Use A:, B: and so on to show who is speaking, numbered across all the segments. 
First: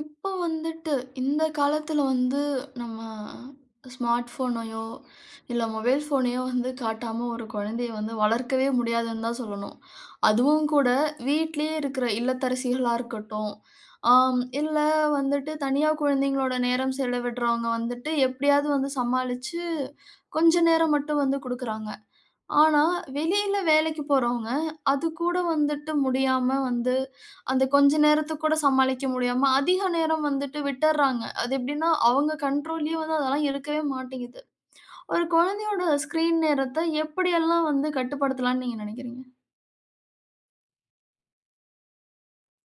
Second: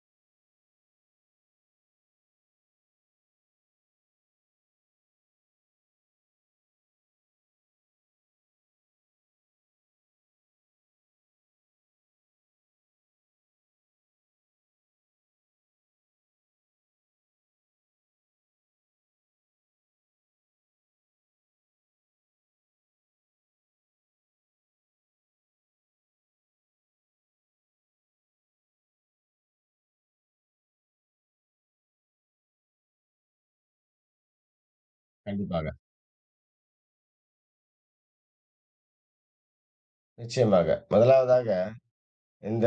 A: இப்போ வந்துட்டு இந்த காலத்துல வந்து நம்ம ஸ்மார்ட் ஃபோனையோ, இல்ல மொபைல் ஃபோனையோ வந்து காட்டாம ஒரு குழந்தைய வந்து வளர்க்கவே முடியாதுன்னு தான் சொல்லணும். அதுவும் கூட வீட்டிலேயே இருக்கிற இல்லத்தரசிகளா இருக்கட்டும், ஆம், இல்ல வந்துட்டு தனியா குழந்தைங்களோட நேரம் செலவிடுறவங்க வந்துட்டு எப்படியாவது வந்து சமாளிச்சு கொஞ்ச நேரம் மட்டும் வந்து குடுக்குறாங்க. ஆனா, வெளியில வேலைக்கு போறவங்க, அது கூட வந்துட்டு முடியாம வந்து, அந்த கொஞ்ச நேரத்துக்கு கூட சமாளிக்க முடியாம, அதிக நேரம் வந்துட்டு விட்டுர்றாங்க. அது எப்படின்னா, அவங்க கண்ட்ரோல்லயே வந்து அதெல்லாம் இருக்கவே மாட்டேங்குது. ஒரு
B: கண்டிப்பாக.
A: குழந்தையோட ஸ்க்ரீன் நேரத்த எப்படியெல்லாம் வந்து கட்டுப்படுத்தலாம்ன்னு நீங்க நினைக்கிறீங்க?
B: நிச்சயமாக. முதலாவதாக இந்த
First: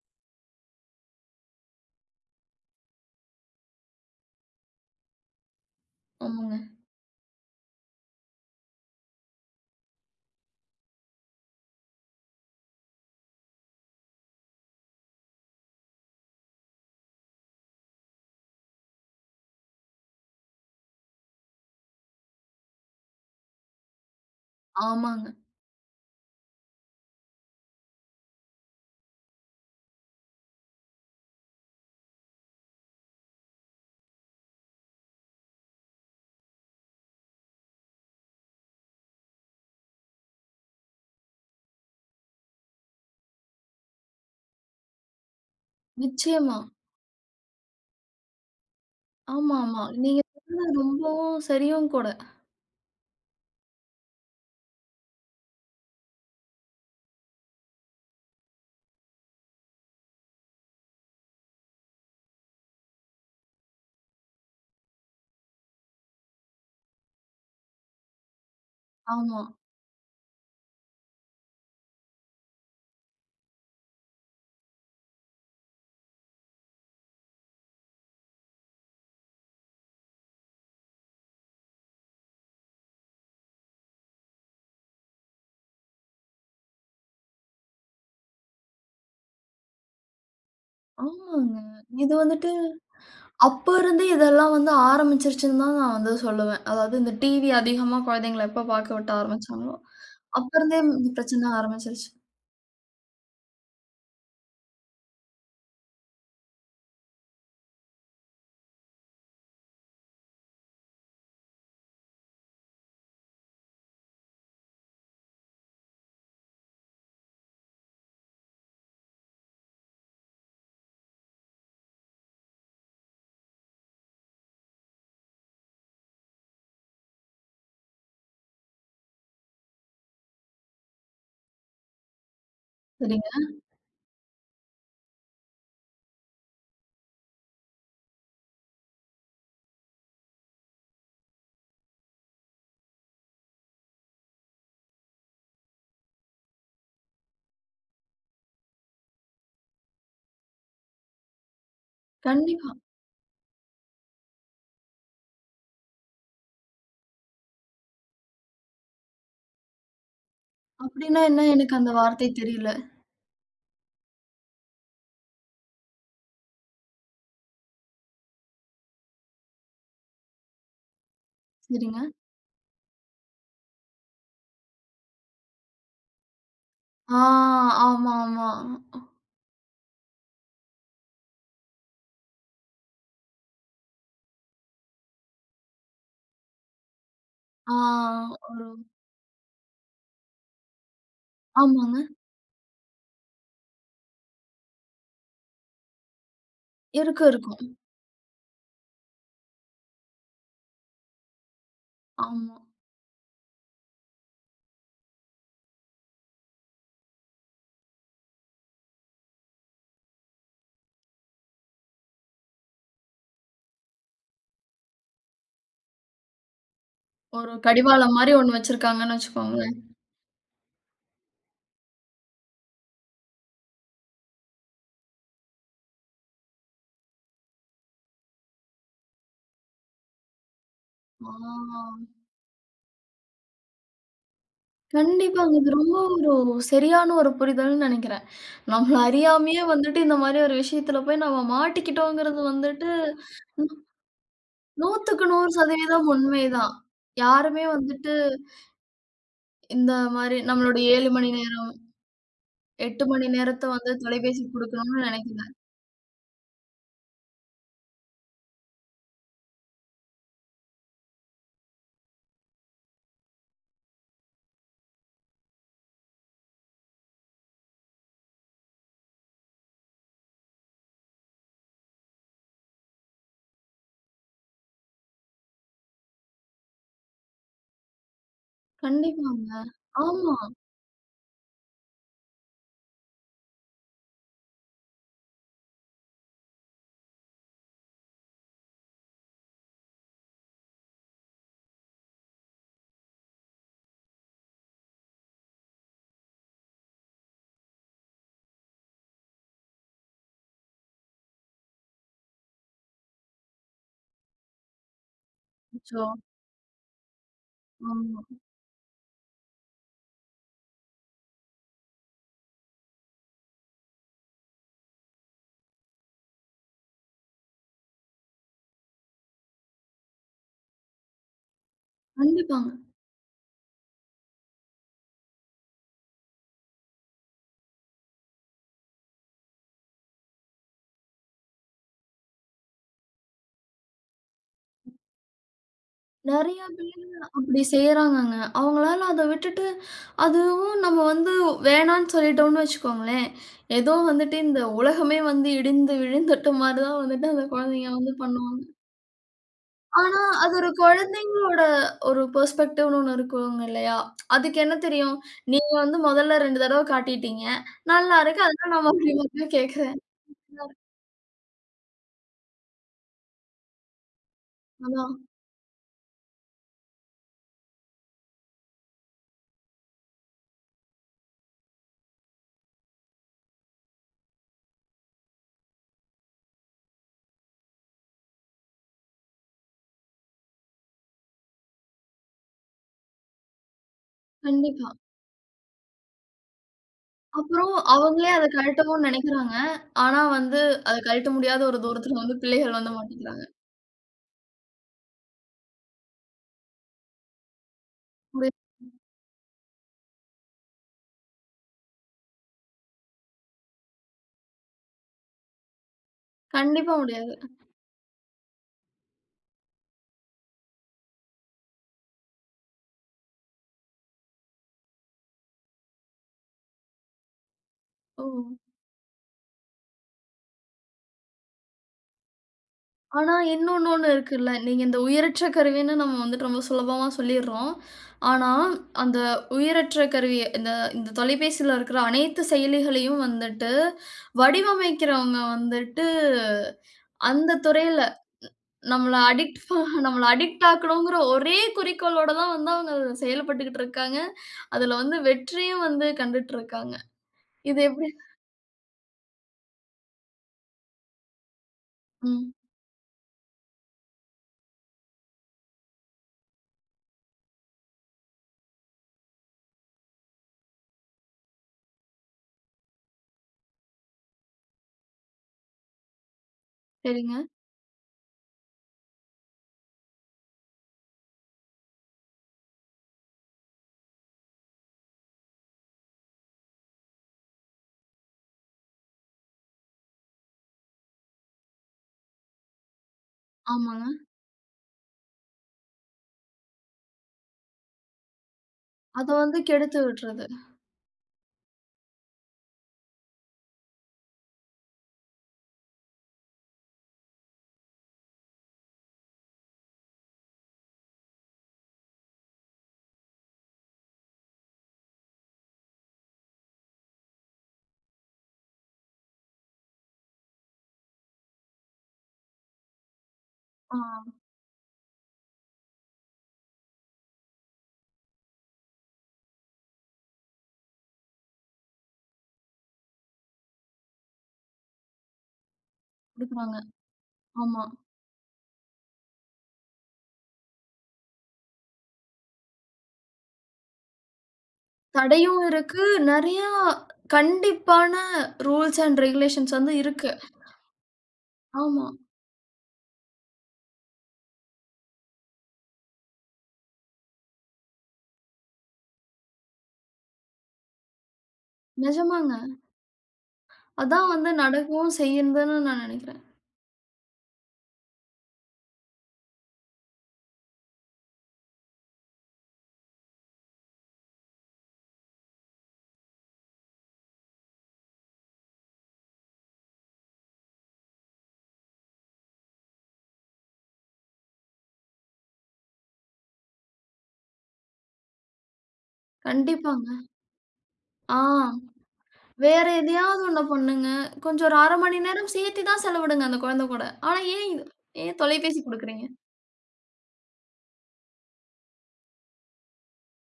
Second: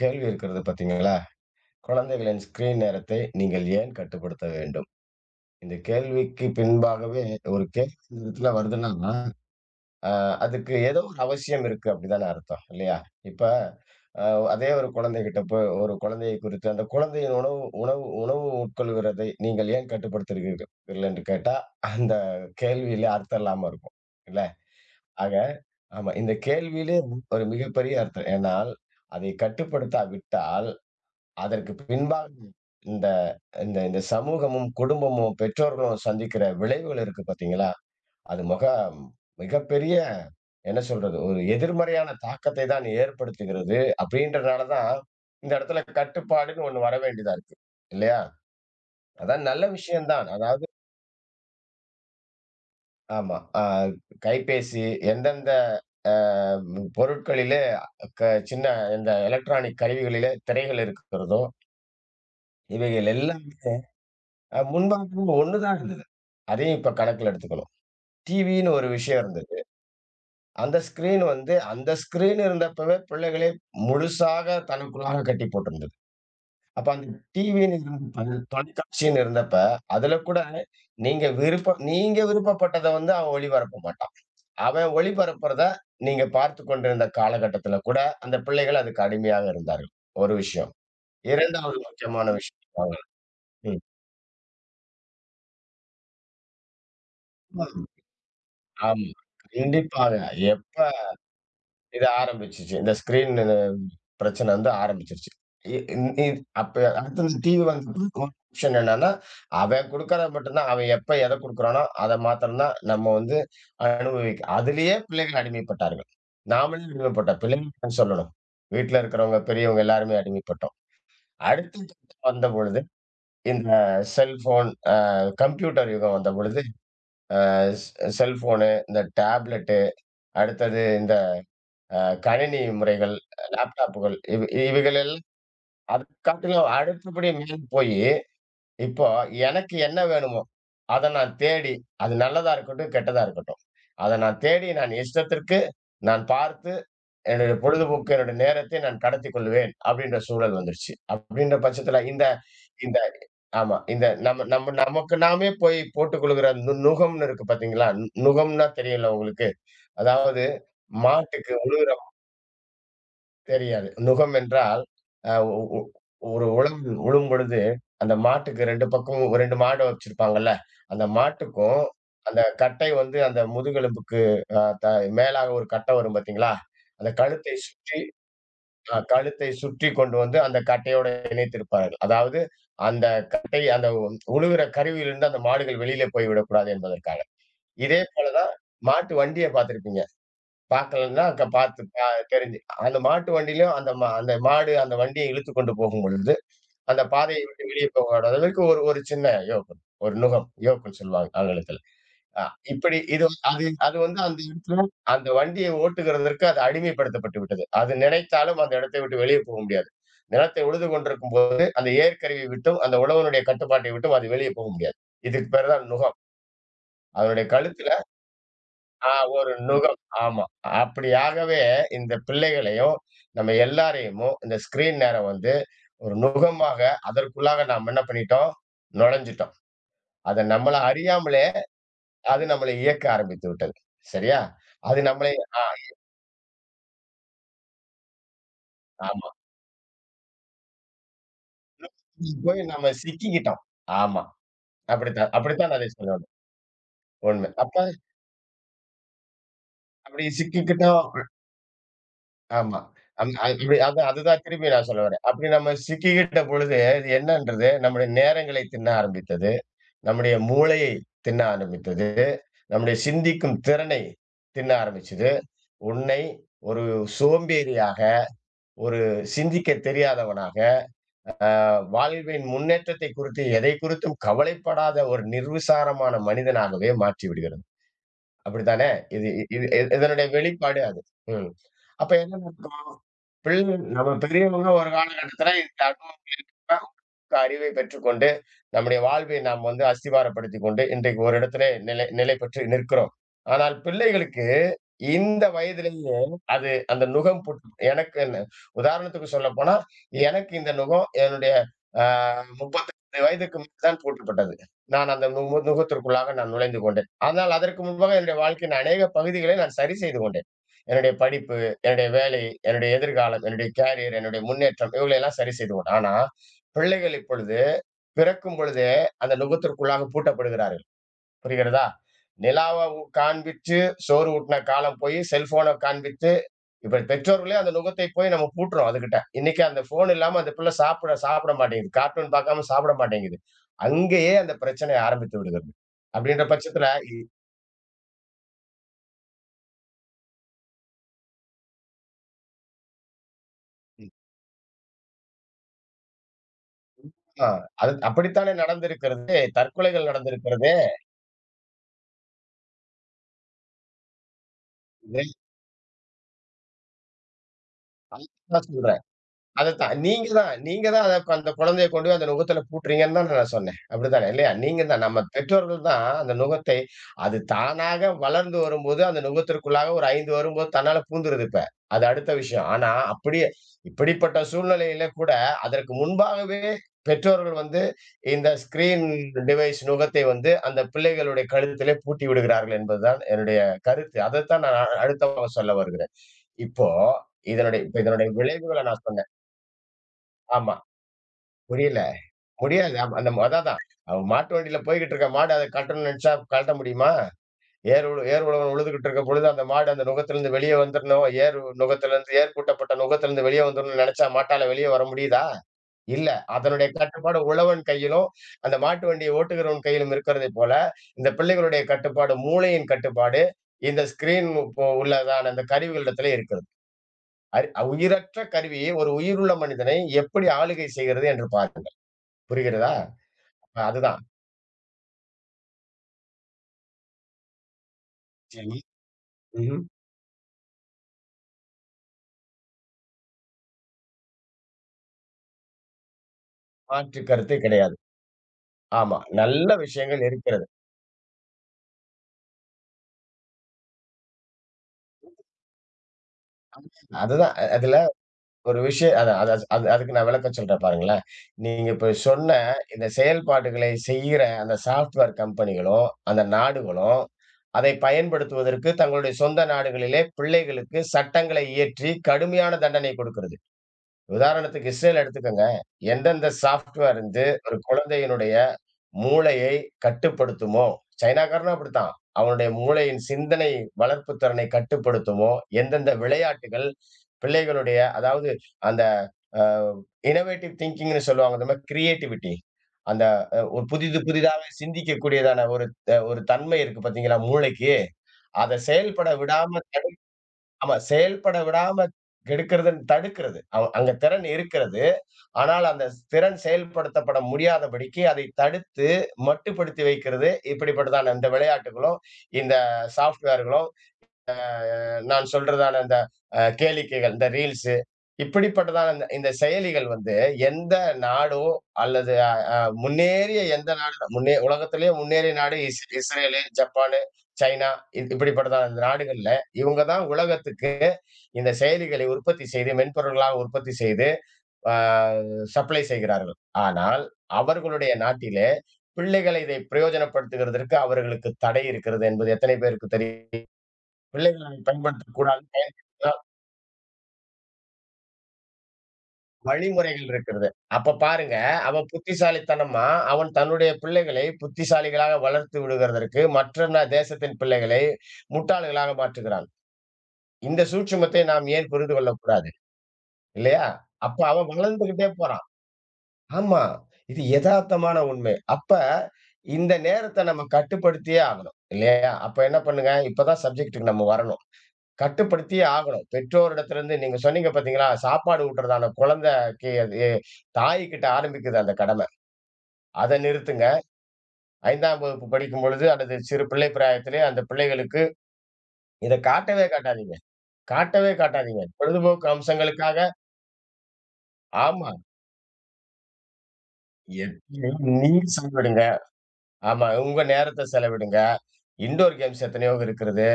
B: கேள்வி இருக்கிறது பார்த்தீங்களா? குழந்தைகளின் ஸ்கிரீன் நேரத்தை நீங்கள் ஏன் கட்டுப்படுத்த வேண்டும்? இந்த கேள்விக்கு
A: ஆமாங்க.
B: பின்பாகவே ஒரு கேள்வி இந்த இடத்துல வருதுன்னா, அ அதுக்கு ஏதோ ஒரு அவசியம் இருக்கு, அப்படிதானே அர்த்தம் இல்லையா? இப்ப அ அதே ஒரு குழந்தைகிட்ட போய் ஒரு குழந்தையை குறித்து அந்த குழந்தையின் உணவு உணவு உணவு உட்கொள்கிறதை நீங்கள் ஏன் கட்டுப்படுத்துகிறீர்கள் என்று கேட்டா, அந்த கேள்வியிலே அர்த்தம் இல்லாம இருக்கும். இல்ல?
A: ஆமாங்க.
B: ஆக ஆமா. இந்த கேள்வியிலே ஒரு மிகப்பெரிய அர்த்தம். ஏனால், அதை கட்டுப்படுத்தாவிட்டால், அதற்கு பின்பாக இந்த இந்த இந்த சமூகமும், குடும்பமும், பெற்றோர்களும் சந்திக்கிற விளைவுகள் இருக்கு பார்த்தீங்களா? அது மக மிகப்பெரிய, என்ன சொல்றது, ஒரு எதிர்மறையான தாக்கத்தை தான் ஏற்படுத்துகிறது. அப்படின்றனால தான், இந்த இடத்துல
A: நிச்சயமா.
B: கட்டுப்பாடுன்னு ஒண்ணு வர வேண்டியதா இருக்கு. இல்லையா? அதான் நல்ல
A: ஆமாமா.
B: விஷயம்
A: நீங்க
B: தான். அதாவது
A: சொல்றது ரொம்பவும் சரியும் கூட.
B: ஆமா. கைபேசி எந்தெந்த அ பொருட்களிலே க சின்ன இந்த எலக்ட்ரானிக் கருவிகளிலே திரைகள் இருக்கிறதோ, இவைகள் எல்லாம், முன்பாக ஒண்ணு தான் இருந்தது. அதையும் இப்ப கணக்குல எடுத்துக்கணும். டிவின்னு ஒரு விஷயம்
A: ஆமா.
B: இருந்தது. அந்த ஸ்கிரீன் வந்து அந்த ஸ்கிரீன் இருந்தப்பவே பிள்ளைகளே முழுசாக தனக்குள்ளாக கட்டி போட்டிருந்தது. அப்ப அந்த டிவின்னு இருந்தப்ப, தொலைக்காட்சின்னு இருந்தப்ப, அதுல கூட நீங்க விருப்பம் நீங்க விருப்பப்பட்டத வந்து அவன் ஒளிபரப்ப மாட்டான். அவன் ஒளிபரப்புறத நீங்க பார்த்துக் கொண்டிருந்த காலகட்டத்துல கூட, அந்த பிள்ளைகள் அதுக்கு அடிமையாக இருந்தார்கள். ஒரு விஷயம்.
A: ஆமாங்க.
B: 2வது
A: இது
B: முக்கியமான
A: வந்துட்டு
B: விஷயம். ஆமா.
A: அப்ப
B: ம்.
A: இருந்து இதெல்லாம் வந்து ஆரம்பிச்சிருச்சுன்னு தான் நான் வந்து சொல்லுவேன். அதாவது இந்த டிவி
B: ம்.
A: அதிகமா குழந்தைங்கள எப்ப பார்க்க
B: ஆமா.
A: விட ஆரம்பிச்சாங்களோ,
B: கண்டிப்பாக.
A: அப்ப
B: எப்ப
A: இருந்தே இந்த பிரச்சனை
B: இது
A: ஆரம்பிச்சிருச்சு.
B: ஆரம்பிச்சுச்சு, இந்த ஸ்கிரீன் பிரச்சனை வந்து ஆரம்பிச்சுருச்சு. இ இந் இத் அப்ப அடுத்தது டிவி வந்தப்ப ஒரு ஆப்ஷன் என்னன்னா, அவன் குடுக்கறது மட்டும் தான். அவன் எப்ப எத குடுக்குறானோ, அத மாத்திரம் தான் நம்ம வந்து அனுபவிக்க, அதிலேயே பிள்ளைகள் அடிமைப்பட்டார்கள். நாமளும் அடிமைப்பட்டோம். பிள்ளைகள் சொல்லணும். வீட்ல இருக்கிறவங்க, பெரியவங்க எல்லாருமே அடிமைப்பட்டோம். அடுத்து வந்த பொழுது இந்த செல்போன், கம்ப்யூட்டர் யுகம் வந்த பொழுது, ஸ் செல்போனு, இந்த டேப்லெட்டு, அடுத்தது இந்த அ கணினி முறைகள்,
A: சரிங்க.
B: லேப்டாப்புகள், இவைகளில் அது காட்டிலும் அடுத்தபடி மேல போயி, இப்போ எனக்கு என்ன வேணுமோ, அத நான் தேடி, அது நல்லதா இருக்கட்டும், கெட்டதா இருக்கட்டும், அத நான் தேடி நான் இஷ்டத்திற்கு நான் பார்த்து என்னுடைய பொழுதுபோக்கு, என்னுடைய நேரத்தை நான் கடத்திக் கொள்வேன், அப்படின்ற சூழல் வந்துருச்சு. அப்படின்ற பட்சத்தில இந்த,
A: கண்டிப்பா.
B: இந்த, ஆமா, இந்த நம்ம நம்ம நமக்கு நாமே போய் போட்டுக் கொள்ளுகிற நுகம்ன்னு இருக்கு பார்த்தீங்களா? நுகம்ன்னா தெரியும்ல உங்களுக்கு? அதாவது
A: அப்டின்னா என்ன
B: மாட்டுக்கு
A: எனக்கு
B: உழுவுற
A: அந்த வார்த்தை தெரியல.
B: தெரியாது. நுகம் என்றால், அ ஒ ஒ ஒரு உழவு உழும் பொழுது, அந்த மாட்டுக்கு 2 பக்கமும் 2 மாடு வச்சிருப்பாங்கல்ல. அந்த மாட்டுக்கும்,
A: சரிங்க.
B: அந்த கட்டை வந்து அந்த முதுகெலும்புக்கு அ த மேலாக ஒரு கட்டை வரும் பார்த்தீங்களா? அந்த
A: ஆ
B: கழுத்தை சுற்றி,
A: ஆமா, ஆமா.
B: கழுத்தை சுற்றி கொண்டு வந்து அந்த கட்டையோடு இணைத்திருப்பார்கள். அதாவது அந்த கட்டை உழுகிற கருவியிலிருந்து அந்த மாடுகள் வெளியிலே போய் விடக்கூடாது என்பதற்காக.
A: ஆ
B: இதே போல தான்
A: ஒரு
B: மாட்டு வண்டிய பார்த்திருப்பீங்க. பார்க்கலன்னா க பார்த்து
A: ஆமாங்க.
B: பா தெரிஞ்சு அந்த மாட்டு வண்டியிலயும் அந்த மாடு அந்த வண்டியை இழுத்துக் கொண்டு போகும்பொழுது, அந்த
A: இருக்கும்,
B: பாதையை
A: இருக்கும்.
B: விட்டு வெளியே போக அளவிற்கு ஒரு ஒரு சின்ன யோக்கு. ஒரு நுகம். யோக்குன்னு சொல்லுவாங்க ஆங்கிலத்தில. அ
A: ஆமா.
B: இப்படி இது அது அது வந்து அந்த இடத்துல அந்த வண்டியை ஓட்டுகிறதற்கு அது அடிமைப்படுத்தப்பட்டு விட்டது. அது நினைத்தாலும் அந்த இடத்தை விட்டு வெளியே போக முடியாது. நிலத்தை உழுது கொண்டிருக்கும்போது அந்த ஏர்க்கருவியை விட்டும், அந்த உழவனுடைய கட்டுப்பாட்டை விட்டும் அது வெளியே போக முடியாது. இதுக்கு பேரு தான் நுகம். அதனுடைய
A: ஒரு
B: கழுத்துல,
A: கடிவாளம் மாரி ஒண்ணு
B: ஆ
A: வச்சிருக்காங்கன்னு
B: ஒரு
A: வச்சுக்கோங்களேன்.
B: நுகம். ஆமா. அப்படியாகவே இந்த பிள்ளைகளையும், நம்ம எல்லாரையும் இந்த ஸ்கிரீன் நேரம் வந்து ஒரு நுகமாக அதற்குள்ளாக நாம் என்ன பண்ணிட்டோம்? நுழைஞ்சுட்டோம். அத நம்மள
A: ஆ.
B: அறியாமலே அது நம்மள இயக்க ஆரம்பித்து விட்டது. சரியா? அது நம்மளை,
A: கண்டிப்பாங்க.
B: ஆ
A: இது ரொம்ப ஒரு சரியான ஒரு புரிதல்ன்னு நெனைக்கிறேன். நம்மள
B: ஆமா,
A: அறியாமயே வந்துட்டு இந்த மாரி ஒரு விஷயத்துல போய் நம்ம மாட்டிக்கிட்டோங்கிறது
B: போய்
A: வந்துட்டு
B: நம்ம சிக்கிக்கிட்டோம். ஆமா.
A: 100க்கு
B: அப்படித்தான் அப்படித்தான் நான் அதை
A: 100%
B: சொல்லணும்.
A: உண்மைதான்.
B: உண்மை.
A: யாருமே
B: அப்ப
A: வந்துட்டு இந்த
B: அப்படி
A: மாரி நம்மளோட 7
B: சிக்கிக்கிட்டோம்.
A: மணி நேரம்,
B: ஆமா.
A: 8 மணி நேரத்த
B: அப்படி
A: வந்து
B: அதுதான்
A: தொலைபேசிக்கு
B: திரும்பி நான் சொல்ல
A: குடுக்கணும்னு
B: வரேன். அப்படி
A: நெனைக்கல.
B: நம்ம சிக்கிக்கிட்ட பொழுது இது என்னன்றது நம்முடைய நேரங்களை திண்ண ஆரம்பித்தது. நம்முடைய மூளையை திண்ண ஆரம்பித்தது. நம்முடைய சிந்திக்கும் திறனை திண்ண ஆரம்பிச்சது. உன்னை ஒரு சோம்பேறியாக, ஒரு சிந்திக்க தெரியாதவனாக, வாழ்வின் முன்னேற்றத்தை குறித்து எதை குறித்தும் கவலைப்படாத ஒரு நிர்விசாரமான மனிதனாகவே மாற்றி விடுகிறது. அப்படித்தானே? இது
A: கண்டிப்பாங்க.
B: இது இ இதனுடைய
A: ஆமா.
B: வெளிப்பாடு அது. ம். அப்ப என்ன நடக்கும்? பிள்ளைகள், நம்ம பெரியவங்க ஒரு காலகட்டத்துல இந்த அனுபவ அறிவை பெற்றுக்கொண்டு, நம்முடைய வாழ்வை நாம் வந்து அஸ்திவாரப்படுத்திக் கொண்டு, இன்றைக்கு ஒரு இடத்திலே நிலை நிலை பெற்று நிற்கிறோம். ஆனால் பிள்ளைகளுக்கு இந்த வயதிலேயே அது அந்த நுகம் புட் எனக்கு என்ன, உதாரணத்துக்கு சொல்லப்போனா, எனக்கு இந்த நுகம் என்னுடைய அ 35 வயதுக்கு முன்பு தான் பூட்டப்பட்டது. நான் அந்த நு
A: அச்சோ!
B: நுகத்திற்குள்ளாக நான் நுழைந்து கொண்டேன். ஆனால் அதற்கு முன்பாக
A: ஆமா.
B: என்னுடைய வாழ்க்கையின் அநேக பகுதிகளை நான் சரி செய்து கொண்டேன். என்னுடைய படிப்பு, என்னுடைய வேலை, என்னுடைய எதிர்காலம், என்னுடைய கேரியர், என்னுடைய முன்னேற்றம், இவைகளை எல்லாம் சரி செய்து கொண்டேன். ஆனா பிள்ளைகள் இப்பொழுது பிறக்கும் பொழுதே அந்த நுகத்திற்குள்ளாக பூட்டப்படுகிறார்கள். புரிகிறதா?
A: கண்டிப்பாங்க.
B: நிலாவ உ காண்பிச்சு சோறு ஊட்டின காலம் போய், செல்போன காண்பித்து இப்ப பெற்றோர்களே அந்த நுகத்தை போய் நம்ம பூட்டுறோம் அதுகிட்ட. இன்னைக்கு அந்த ஃபோன் இல்லாம அந்த பிள்ளை சாப்பிட சாப்பிட மாட்டேங்குது. கார்ட்டூன் பார்க்காம சாப்பிட மாட்டேங்குது. அங்கேயே அந்த பிரச்சனை ஆரம்பித்து விடுகிறது. அப்படின்ற
A: நெறைய
B: பட்சத்துல
A: பேரு
B: இ
A: அப்படி செய்றாங்கங்க. அவங்களால அத விட்டுட்டு, அதுவும் நம்ம வந்து வேணான்னு சொல்லிட்டோம்னு வச்சுக்கோங்களேன், ஏதோ
B: இ
A: வந்துட்டு இந்த உலகமே வந்து இடிந்து விழுந்துட்ட மாரி தான் வந்துட்டு அந்த
B: ஆ
A: குழந்தைங்க
B: அது
A: வந்து
B: அப்படித்தானே
A: பண்ணுவாங்க.
B: நடந்திருக்கிறது. தற்கொலைகள்
A: ஆனா, அது ஒரு
B: நடந்திருக்கிறது.
A: குழந்தைங்களோட ஒரு பெர்ஸ்பெக்டிவ்னு ஒண்ணு இருக்குங்க இல்லையா? அதுக்கு என்ன தெரியும்? நீங்க வந்து முதல்ல 2 தடவ காட்டிட்டீங்க. நல்லா இருக்கு. அதனால நான்
B: இதை
A: மறுபடியும் மறுபடியும்
B: அதத்தான்.
A: கேட்கிறேன்.
B: நீங்க தான் அத, அந்த குழந்தைய கொண்டு போய் அந்த நுகத்தில பூட்டுறீங்கன்னு தான் நான் சொன்னேன். அப்படித்தானே இல்லையா? நீங்க தான்,
A: அதான்.
B: நம்ம பெற்றோர்கள் தான் அந்த நுகத்தை, அது தானாக வளர்ந்து வரும்போது, அந்த நுகத்திற்குள்ளாக ஒரு 5 வரும்போது தன்னால பூந்துருது இப்ப. அது அடுத்த விஷயம். ஆனா அப்படியே இப்படிப்பட்ட சூழ்நிலையில கூட அதற்கு முன்பாகவே பெற்றோர்கள் வந்து இந்த ஸ்கிரீன் டிவைஸ் நுகத்தை வந்து அந்த பிள்ளைகளுடைய கழுத்திலே பூட்டி விடுகிறார்கள் என்பதுதான் என்னுடைய கருத்து. அதைத்தான் நான்
A: கண்டிப்பா.
B: அடுத்தமா சொல்ல வருகிறேன். இப்போ
A: அப்புறம்
B: இதனுடைய, இப்ப இதனுடைய
A: அவங்களே அத
B: விளைவுகள நான்
A: கழட்டவும்
B: சொன்னேன்.
A: நெனைக்கிறாங்க. ஆனா வந்து
B: ஆமா.
A: அத கழட்ட முடியாத ஒரு
B: புரியல.
A: தூரத்துல வந்து பிள்ளைகள் வந்து
B: முடியாது. அந்த
A: மாட்டிக்கிறாங்க.
B: அதான், அவன் மாட்டு வண்டியில போய்க்கிட்டு இருக்க மாடு அத கட்டணும்னு நெனச்சா கழட்ட முடியுமா? ஏர்
A: முடி
B: உழவன் உழுதுகிட்டு இருக்கும் பொழுது அந்த மாடு அந்த நுகத்திலிருந்து வெளிய வந்துரணும். ஏர் பூட்டப்பட்ட நுகத்திலிருந்து வெளிய வந்துரணும்னு நெனச்சா மாட்டால வெளிய வர முடியுதா? இல்ல. அதனுடைய
A: கண்டிப்பா முடியாது.
B: கட்டுப்பாடு உழவன் கையிலும், அந்த மாட்டு வண்டியை ஓட்டுகிறவன் கையிலும் இருக்கிறதைப் போல, இந்த பிள்ளைகளுடைய கட்டுப்பாடு, மூளையின் கட்டுப்பாடு, இந்த ஸ்கிரீன் இப்போ உள்ளதான அந்த கருவிகளிடத்திலே இருக்கிறது. அரி
A: ஓ!
B: உயிரற்ற கருவியை ஒரு உயிருள்ள மனிதனை எப்படி ஆளுகை செய்கிறது என்று பாருங்கள். புரிகிறதா?
A: ஆனா இன்னொன்னு ஒண்ணு
B: அதுதான்.
A: இருக்குல்ல. நீங்க இந்த உயிரற்ற கருவின்னு நம்ம வந்துட்டு ரொம்ப சுலபமா சொல்லிர்றோம். ஆனா,
B: சரிங்க.
A: அந்த
B: ம்ஹ்ம்.
A: உயிரற்ற கருவி இந்த இந்த தொலைபேசியில இருக்கிற அனைத்து செயலிகளையும் வந்துட்டு வடிவமைக்கிறவங்க வந்துட்டு
B: மாற்று
A: அந்த
B: கருத்தே கிடையாது.
A: துறையில நம்மள
B: ஆமா.
A: அடிக்ட்
B: நல்ல விஷயங்கள்
A: நம்மள
B: இருக்கிறது.
A: அடிக்ட் ஆக்கணுங்கிற ஒரே குறிக்கோளோட தான் வந்து அவங்க அதுல செயல்பட்டுக்கிட்டு இருக்காங்க. அதுல வந்து வெற்றியும் வந்து கண்டுட்டு இருக்காங்க.
B: அதுதான்
A: இது
B: அதுல
A: எப்படி?
B: ஒரு விஷயம், அத அத அது, அதுக்கு நான் விளக்கம் சொல்றேன் பாருங்களேன். நீங்க இப்ப சொன்ன
A: ம்.
B: இந்த செயல்பாடுகளை செய்யிற அந்த சாஃப்ட்வேர் கம்பெனிகளும், அந்த நாடுகளும், அதை பயன்படுத்துவதற்கு தங்களுடைய சொந்த நாடுகளிலே பிள்ளைகளுக்கு சட்டங்களை இயற்றி கடுமையான தண்டனை கொடுக்கிறது. உதாரணத்துக்கு இஸ்ரேல் எடுத்துக்கங்க. எந்தெந்த சாஃப்ட்வேர்
A: சரிங்க.
B: வந்து ஒரு குழந்தையினுடைய மூளையை கட்டுப்படுத்துமோ, சைனாக்காரனும் அப்படித்தான். அவனுடைய மூளையின் சிந்தனை வளர்ப்பு திறனை கட்டுப்படுத்துமோ, எந்தெந்த விளையாட்டுகள் பிள்ளைகளுடைய, அதாவது அந்த, அ இன்னோவேட்டிவ் திங்கிங்ன்னு சொல்லுவாங்க. அந்த மாரி கிரியேட்டிவிட்டி, அந்த, ஒரு
A: ஆமாங்க.
B: புதிதாக சிந்திக்கக்கூடியதான ஒரு ஒரு தன்மை இருக்கு பார்த்தீங்களா மூளைக்கு. அத
A: அத
B: செயல்பட
A: வந்து
B: விடாம
A: கெடுத்து
B: தடு
A: விட்டுறது.
B: ஆமா செயல்பட விடாம கெடுக்கிறதுன்னு தடுக்கிறது. அங்க திறன் இருக்கிறது. ஆனால் அந்த திறன் செயல்படுத்தப்பட முடியாதபடிக்கு அதை தடுத்து மட்டுப்படுத்தி வைக்கிறது இப்படிப்பட்டதான இந்த விளையாட்டுகளோ, இந்த சாஃப்ட்வேர்களோ, நான் சொல்றதான அந்த, கேளிக்கைகள், இந்த ரீல்ஸ், இப்படிப்பட்டதான இந்த இந்த செயலிகள் வந்து. எந்த நாடோ அல்லது, முன்னேறிய எந்த
A: ஆ.
B: நாடு, முன்னே உலகத்திலேயே முன்னேறிய நாடு, இஸ்ரேலு, ஜப்பானு, சைனா, இப்படிப்பட்டதான இந்த நாடுகள்ல, இவங்க தான் உலகத்துக்கு இந்த செயலிகளை உற்பத்தி செய்து, மென்பொருள்களாக உற்பத்தி செய்து சப்ளை செய்கிறார்கள்.
A: குடுக்குறாங்க.
B: ஆனால்
A: ஆமா.
B: அவர்களுடைய நாட்டிலே பிள்ளைகளை இதை பிரயோஜனப்படுத்துகிறதற்கு அவர்களுக்கு தடை இருக்கிறது என்பது எத்தனை பேருக்கு தெரியும். பிள்ளைகள் அதை
A: தடையும்
B: பயன்படுத்தக்கூடாது.
A: இருக்கு.
B: பயன்படுத்தினால்
A: நெறையா கண்டிப்பான ரூல்ஸ் அண்ட் ரெகுலேஷன்ஸ் வந்து
B: வழிமுறைகள்
A: இருக்கு.
B: இருக்கிறது. அப்ப பாருங்க,
A: ஆமா.
B: அவன் புத்திசாலித்தனமா அவன் தன்னுடைய பிள்ளைகளை புத்திசாலிகளாக வளர்த்து விடுகிறதற்கு மற்ற தேசத்தின் பிள்ளைகளை முட்டாள்களாக மாற்றுகிறான். இந்த சூட்சுமத்தை நாம் ஏன் புரிந்து
A: நிஜமாங்க.
B: கொள்ளக்கூடாது? இல்லையா?
A: அதான்
B: அப்ப
A: வந்து
B: அவன்
A: நடக்கவும்
B: வளர்ந்துகிட்டே போறான்.
A: செய்யுதுன்னு நான் நெனைக்கிறேன்.
B: ஆமா. இது எதார்த்தமான உண்மை. அப்ப இந்த நேரத்த நம்ம கட்டுப்படுத்தியே ஆகணும். இல்லையா? அப்ப என்ன பண்ணுங்க, இப்ப தான் சப்ஜெக்ட்டுக்கு நம்ம வரணும். கட்டுப்படுத்தியே ஆகணும். பெற்றோரிடத்திலிருந்து நீங்க சொன்னீங்க பார்த்தீங்களா? சாப்பாடு ஊட்டுறதான குழந்தைக்கு அது தாய்கிட்ட ஆரம்பிக்குது அந்த கடமை. அத நிறுத்துங்க. 5ஆம் வகுப்பு படிக்கும்பொழுது அல்லது சிறு பிள்ளை பிராயத்திலே அந்த பிள்ளைகளுக்கு இத காட்டவே
A: கண்டிப்பாங்க.
B: காட்டாதீங்க. காட்டவே
A: ஆ
B: காட்டாதீங்க. பொழுதுபோக்கு
A: வேற
B: அம்சங்களுக்காக,
A: எதையாவது ஒண்ண பண்ணுங்க. கொஞ்சம் ஒரு 1/2
B: ஆமா,
A: மணி நேரம் சேர்த்தி தான் செலவிடுங்க அந்த குழந்தை கூட. ஆனா ஏன் இது
B: எத்தனையோ
A: ஏன்
B: நீங்க
A: தொலைபேசி
B: செலவிடுங்க.
A: குடுக்குறீங்க?
B: ஆமா. உங்க நேரத்த செலவிடுங்க. இன்டோர் கேம்ஸ் எத்தனையோ இருக்கிறது.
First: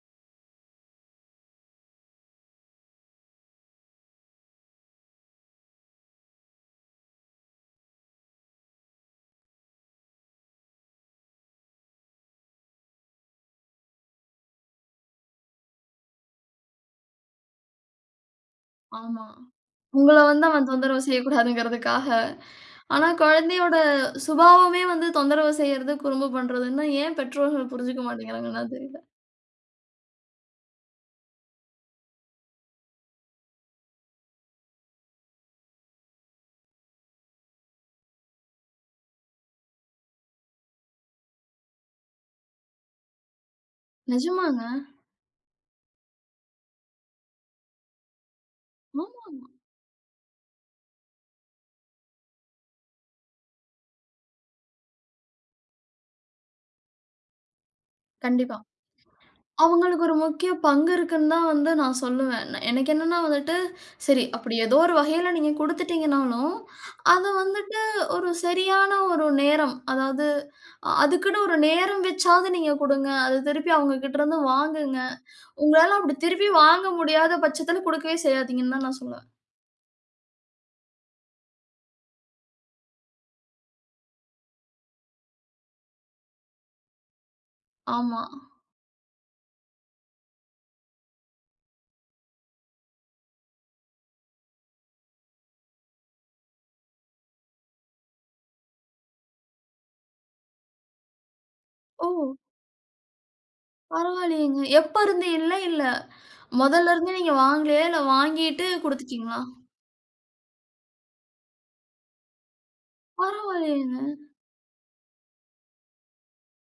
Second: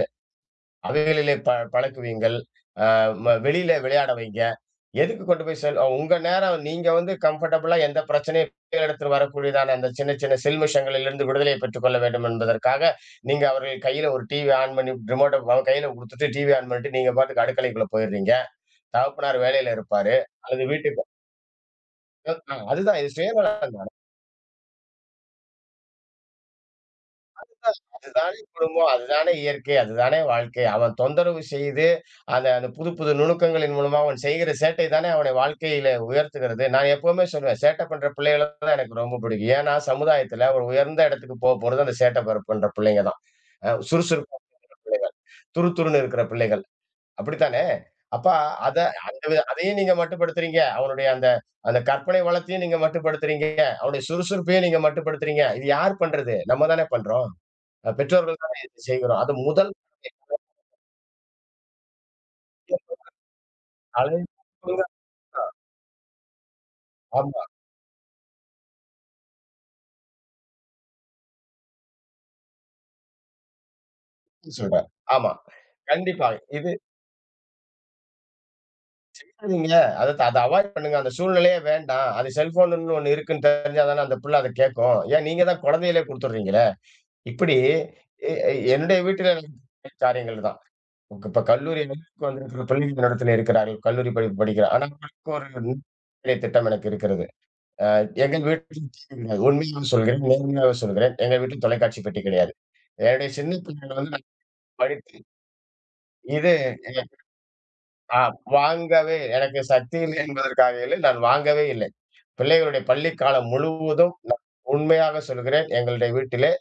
B: அவைகளிலே பழக்குவீங்கள். அ ம வெளியில விளையாட வைங்க. எதுக்கு கொண்டு போய் செல் உங்க நேரம் நீங்க வந்து கம்ஃபர்டபுளா, எந்த பிரச்சனையும் எடுத்துட்டு வரக்கூடியதான அந்த சின்ன சின்ன சில்மிஷங்களிலிருந்து விடுதலை பெற்றுக் கொள்ள வேண்டும் என்பதற்காக, நீங்க அவர்கள் கையில ஒரு டிவி ஆன் பண்ணி ரிமோட்ட அவங்க கையில குடுத்துட்டு டிவி ஆன் பண்ணிட்டு நீங்க பாட்டுக்கு அடுக்கலைக்குள்ள போயிடுறீங்க.
A: ஆமா.
B: தகப்பனார் வேலையில இருப்பாரு.
A: உங்கள வந்து
B: அல்லது
A: அவன் தொந்தரவு
B: வீட்டுக்கு
A: செய்யக்கூடாதுங்கிறதுக்காக.
B: அ அதுதான்,
A: ஆனா
B: இது
A: குழந்தையோட
B: சுயநலம்.
A: சுபாவமே வந்து தொந்தரவு செய்யறது, குறும்பு பண்றதுன்னா ஏன் பெற்றோர்கள் புரிஞ்சுக்க
B: அதுதானே
A: மாட்டேங்கிறாங்கன்னு தான்
B: குடும்பம்,
A: தெரியல.
B: அதுதானே இயற்கை, அதுதானே வாழ்க்கை. அவன் தொந்தரவு செய்து, அந்த அந்த புது புது நுணுக்கங்களின் மூலமா அவன் செய்கிற சேட்டை தானே அவனை வாழ்க்கையில உயர்த்துகிறது. நான் எப்பவுமே சொல்லுவேன், சேட்டை பண்ற பிள்ளைகள தான் எனக்கு ரொம்ப பிடிக்கும். ஏன்னா, சமுதாயத்துல ஒரு உயர்ந்த இடத்துக்கு போப்போறது அந்த சேட்டை பண்ற பிள்ளைங்க தான். சுறுசுறுப்பான
A: நிஜமாங்க.
B: பிள்ளைகள், துருதுருன்னு இருக்கிற பிள்ளைகள். அப்படித்தானே? அப்ப அத,
A: ஆமா.
B: அதையும் நீங்க மட்டுப்படுத்துறீங்க. அவனுடைய அந்த அந்த கற்பனை வளத்தையும் நீங்க மட்டுப்படுத்துறீங்க. அவனுடைய சுறுசுறுப்பையும் நீங்க மட்டுப்படுத்துறீங்க. இது யார் பண்றது? நம்ம தானே பண்றோம். பெற்றோர்கள் தானே
A: கண்டிப்பா.
B: இத செய்கிறோம். அது முதல்
A: அவங்களுக்கு ஒரு முக்கிய பங்கு இருக்குன்னு தான் வந்து நான் சொல்லுவேன். எனக்கு என்னன்னா வந்துட்டு, சரி
B: அலை-
A: அப்படி ஏதோ ஒரு வகையில நீங்க குடுத்துட்டீங்கனாலும், அத
B: ஆமா
A: வந்துட்டு ஒரு சரியான ஒரு நேரம், அதாவது அதுக்குன்னு ஒரு நேரம் வச்சாவது நீங்க குடுங்க. அத திருப்பி அவங்க கிட்டருந்து
B: சொல்றேன்.
A: வாங்குங்க.
B: ஆமா.
A: உங்களால அப்படி
B: கண்டிப்பா.
A: திருப்பி
B: இது
A: வாங்க முடியாத பட்சத்தில குடுக்கவே செய்யாதீங்கன்னு தான் நான் சொல்லுவேன்.
B: செய்யாதீங்க. அத அத அவாய்ட் பண்ணுங்க. அந்த சூழ்நிலையே வேண்டாம். அது செல்ஃபோனுன்னு ஒண்ணு இருக்குன்னு தெரிஞ்சா தானே அந்த புள்ள அத கேட்கும். ஏன் நீங்க தான் குழந்தையிலே குடுத்துடுறீங்களே! இப்படி
A: ஆமா.
B: எ எ- என்னுடைய வீட்டில காரியங்கள் தான். இப்ப இப்ப கல்லூரி வந்திருக்கிற பள்ளி நடத்தில இருக்கிறார்கள். கல்லூரி படிப்பு படிக்கிறேன். ஆனா அவருக்கு ஒரு திட்டம் எனக்கு இருக்கிறது. எங்க வீட்டில உண்மையாவே சொல்கிறேன், நேர்மையாவே சொல்கிறேன். எங்க வீட்டில தொலைக்காட்சி
A: ஓ!
B: பெட்டி கிடையாது. என்னுடைய சின்ன பிள்ளையில வந்து நான்
A: பரவாயில்லையேங்க. எப்ப
B: படித்து
A: இருந்து இல்ல, இல்ல.
B: இது,
A: முதல்ல
B: எ
A: இருந்து நீங்க வாங்கலையா? இல்ல
B: அ
A: வாங்கிட்டு
B: வாங்கவே
A: குடுத்துட்டீங்களா?
B: எனக்கு சக்தி இல்லை என்பதற்காக இல்லை. நான் வாங்கவே இல்லை. பிள்ளைகளுடைய பள்ளிக் காலம்
A: பரவாயில்லையேங்க.
B: முழுவதும் நான் உண்மையாக சொல்கிறேன், எங்களுடைய வீட்டிலே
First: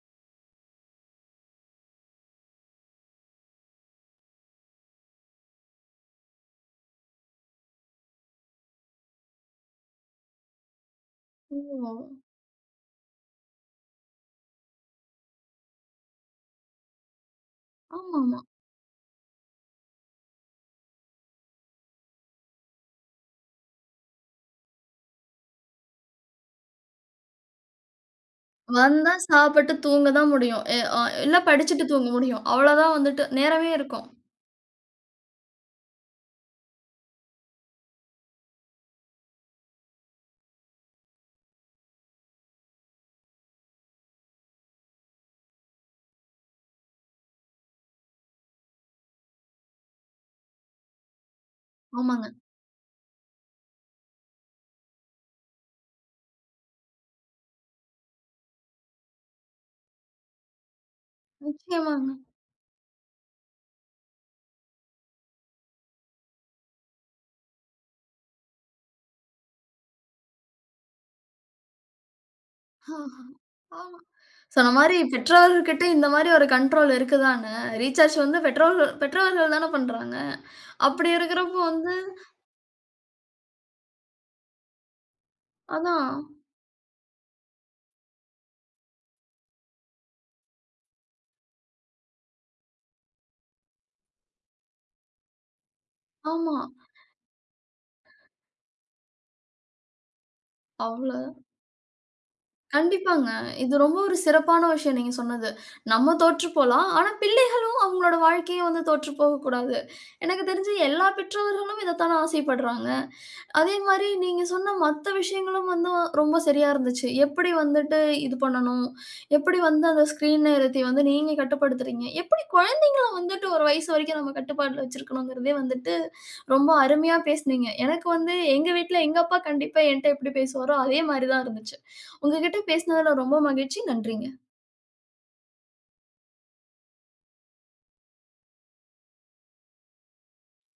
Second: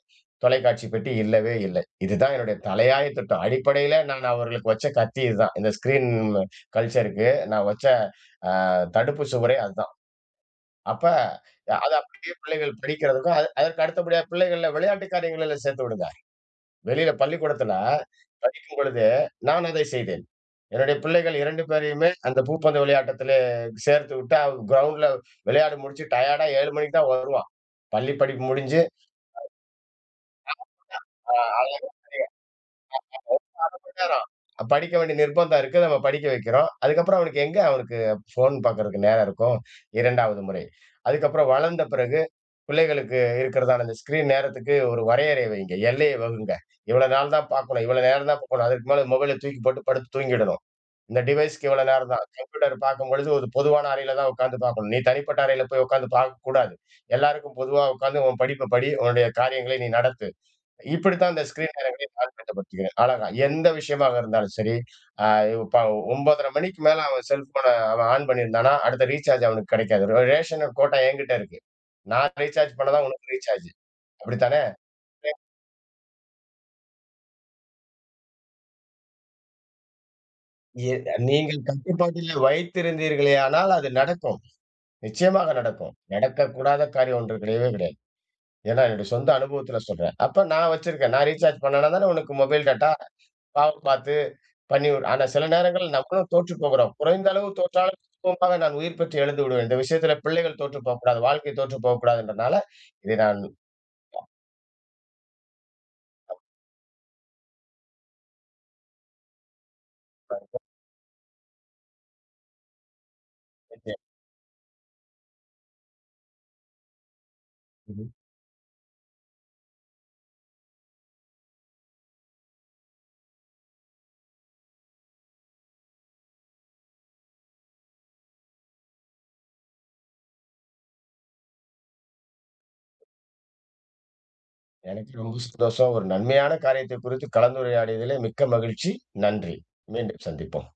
B: தொலைக்காட்சி பெட்டி இல்லவே இல்லை. இதுதான் என்னுடைய தலையாய திட்டம். அடிப்படையில நான் அவர்களுக்கு வச்ச கத்தி இதுதான். இந்த ஸ்கிரீன் கல்ச்சருக்கு நான் வச்ச அ தடுப்பு சுவரே அதுதான். அப்ப அத
A: ஓ!
B: அப்படியே பிள்ளைகள் படிக்கிறதுக்கும், அது அதற்கு அடுத்தபடியா பிள்ளைகள விளையாட்டு காரியங்களில சேர்த்து விடுங்க. வெளியில பள்ளிக்கூடத்துல
A: ஆமாமா.
B: படிக்கும்பொழுது நான் அதை செய்தேன். என்னுடைய பிள்ளைகள் 2 பேரையுமே அந்த பூப்பந்து விளையாட்டத்திலே சேர்த்து விட்டு, அவன் கிரவுண்ட்ல விளையாடி முடிச்சு டயர்டா 7 மணிக்கு தான் வருவான். பள்ளி படிப்பு முடிஞ்சு
A: வந்தா சாப்பிட்டு தூங்க தான் முடியும். எ அ இல்ல படிச்சுட்டு
B: அ
A: தூங்க முடியும். அவ்வளோதான் வந்துட்டு நேரமே இருக்கும்.
B: நேரம். படிக்க வேண்டிய நிர்பந்தம் இருக்கு. நம்ம படிக்க வைக்கிறோம். அதுக்கப்புறம் அவனுக்கு ஃபோன் பார்க்கறதுக்கு நேரம் இருக்கும்? 2வது முறை. அதுக்கப்புறம் வளர்ந்த பிறகு பிள்ளைகளுக்கு இருக்கிறதான அந்த ஸ்க்ரீன் நேரத்துக்கு ஒரு வரையறைய வையுங்க. எல்லைய வகுங்க. இவ்வளோ நாள் தான் பார்க்கணும். இவ்வளோ நேரம் தான் பார்க்கணும். அதுக்கு மேல மொபைல தூக்கி போட்டு படுத்து தூங்கிடணும். இந்த டிவைஸ்க்கு இவ்வளோ நேரம் தான்.
A: ஆமாங்க.
B: கம்ப்யூட்டர் பார்க்கும்பொழுது ஒரு பொதுவான அறையில தான் உட்கார்ந்து பார்க்கணும். நீ தனிப்பட்ட அறையில போய் உட்கார்ந்து பார்க்கக்கூடாது. எல்லாருக்கும் பொதுவா உட்கார்ந்து உன் படிப்ப படி, உன்னுடைய காரியங்களை நீ நடத்து. இப்படித்தான் இந்த ஸ்கிரீன் நேரங்களை
A: நிச்சயமாங்க.
B: நான் கட்டுப்படுத்திக்கிறேன். அழகா. எந்த விஷயமாக இருந்தாலும் சரி, அ இப்ப 9:30 மணிக்கு மேல அவன் செல்ஃபோன அவன் ஆன் பண்ணியிருந்தானா, அடுத்த ரீசார்ஜ் அவனுக்கு கிடைக்காது. ரேஷன் கோட்டா என்கிட்ட இருக்கு. நான் ரீசார்ஜ் பண்ணதான்
A: ஆஹா,
B: உனக்கு ரீசார்ஜ்.
A: ஆமா.
B: அப்படித்தானே?
A: சொன்ன மாரி பெற்றோர்கிட்ட இந்த மாரி ஒரு கண்ட்ரோல் இருக்குதாங்க. ரீசார்ஜ் வந்து பெற்றோர்கள் பெற்றோர்கள் தானே பண்றாங்க.
B: எ
A: அப்படி இருக்கிறப்போ
B: நீங்கள்
A: வந்து
B: கட்டுப்பாட்டிலே வைத்திருந்தீர்களேயானால் அது நடக்கும். நிச்சயமாக நடக்கும்.
A: அதான்.
B: நடக்கக்கூடாத காரியம் ஒன்று கிடையவே கிடையாது. ஏன்னா என்னுடைய சொந்த அனுபவத்துல சொல்றேன். அப்ப நான் வச்சிருக்கேன். நான் ரீசார்ஜ் பண்ணனா தானே உனக்கு மொபைல் டேட்டா, பாவம் பார்த்து பண்ணிவிடும். ஆனா சில நேரங்கள்ல நம்மளும்
A: ஆமா.
B: தோற்றுப் போகிறோம். குறைந்த அளவு தோற்றாலும் தத்துவமாக நான் உயிர் பெற்று எழுந்து விடுவேன். இந்த விஷயத்துல பிள்ளைகள் தோற்றுப்
A: அவ்வளோ
B: போகக்கூடாது. வாழ்க்கை தோற்றுப் போகக்கூடாதுன்றனால, இதை
A: கண்டிப்பாங்க.
B: நான்.
A: இது ரொம்ப ஒரு சிறப்பான விஷயம் நீங்க சொன்னது. நம்ம தோற்று போலாம். ஆனா பிள்ளையும் அவங்களோட வாழ்க்கையும் வந்து தோற்று போகக்கூடாது. எனக்கு தெரிஞ்சு எல்லா பெற்றோர்களும் இத தானே ஆசைப்படுறாங்க. அதே மாரி நீங்க சொன்ன மத்த விஷயங்களும் வந்து ரொம்ப சரியா இருந்துச்சு. எப்படி வந்துட்டு
B: ம்.
A: இது பண்ணணும்? எப்படி வந்து அந்த ஸ்க்ரீன் நேரத்தை வந்து நீங்க கட்டுப்படுத்துறீங்க? எப்படி குழந்தைங்கள வந்துட்டு ஒரு வயசு வரைக்கும் நம்ம கட்டுப்பாட்டுல வச்சிருக்கணுங்கிறதே வந்துட்டு ரொம்ப அருமையா பேசுனீங்க. எனக்கு வந்து எங்க வீட்ல எங்க அப்பா கண்டிப்பா என்ட்ட எப்படி பேசுவாரோ, அதே மாரி தான் இருந்துச்சு. உங்ககிட்ட பேசினதுல ரொம்ப மகிழ்ச்சி. நன்றிங்க.
B: எனக்கு ரொம்ப சந்தோஷம். ஒரு நன்மையான காரியத்தைக் குறித்து கலந்துரையாடியதிலே மிக்க மகிழ்ச்சி. நன்றி. மீண்டும் சந்திப்போம்.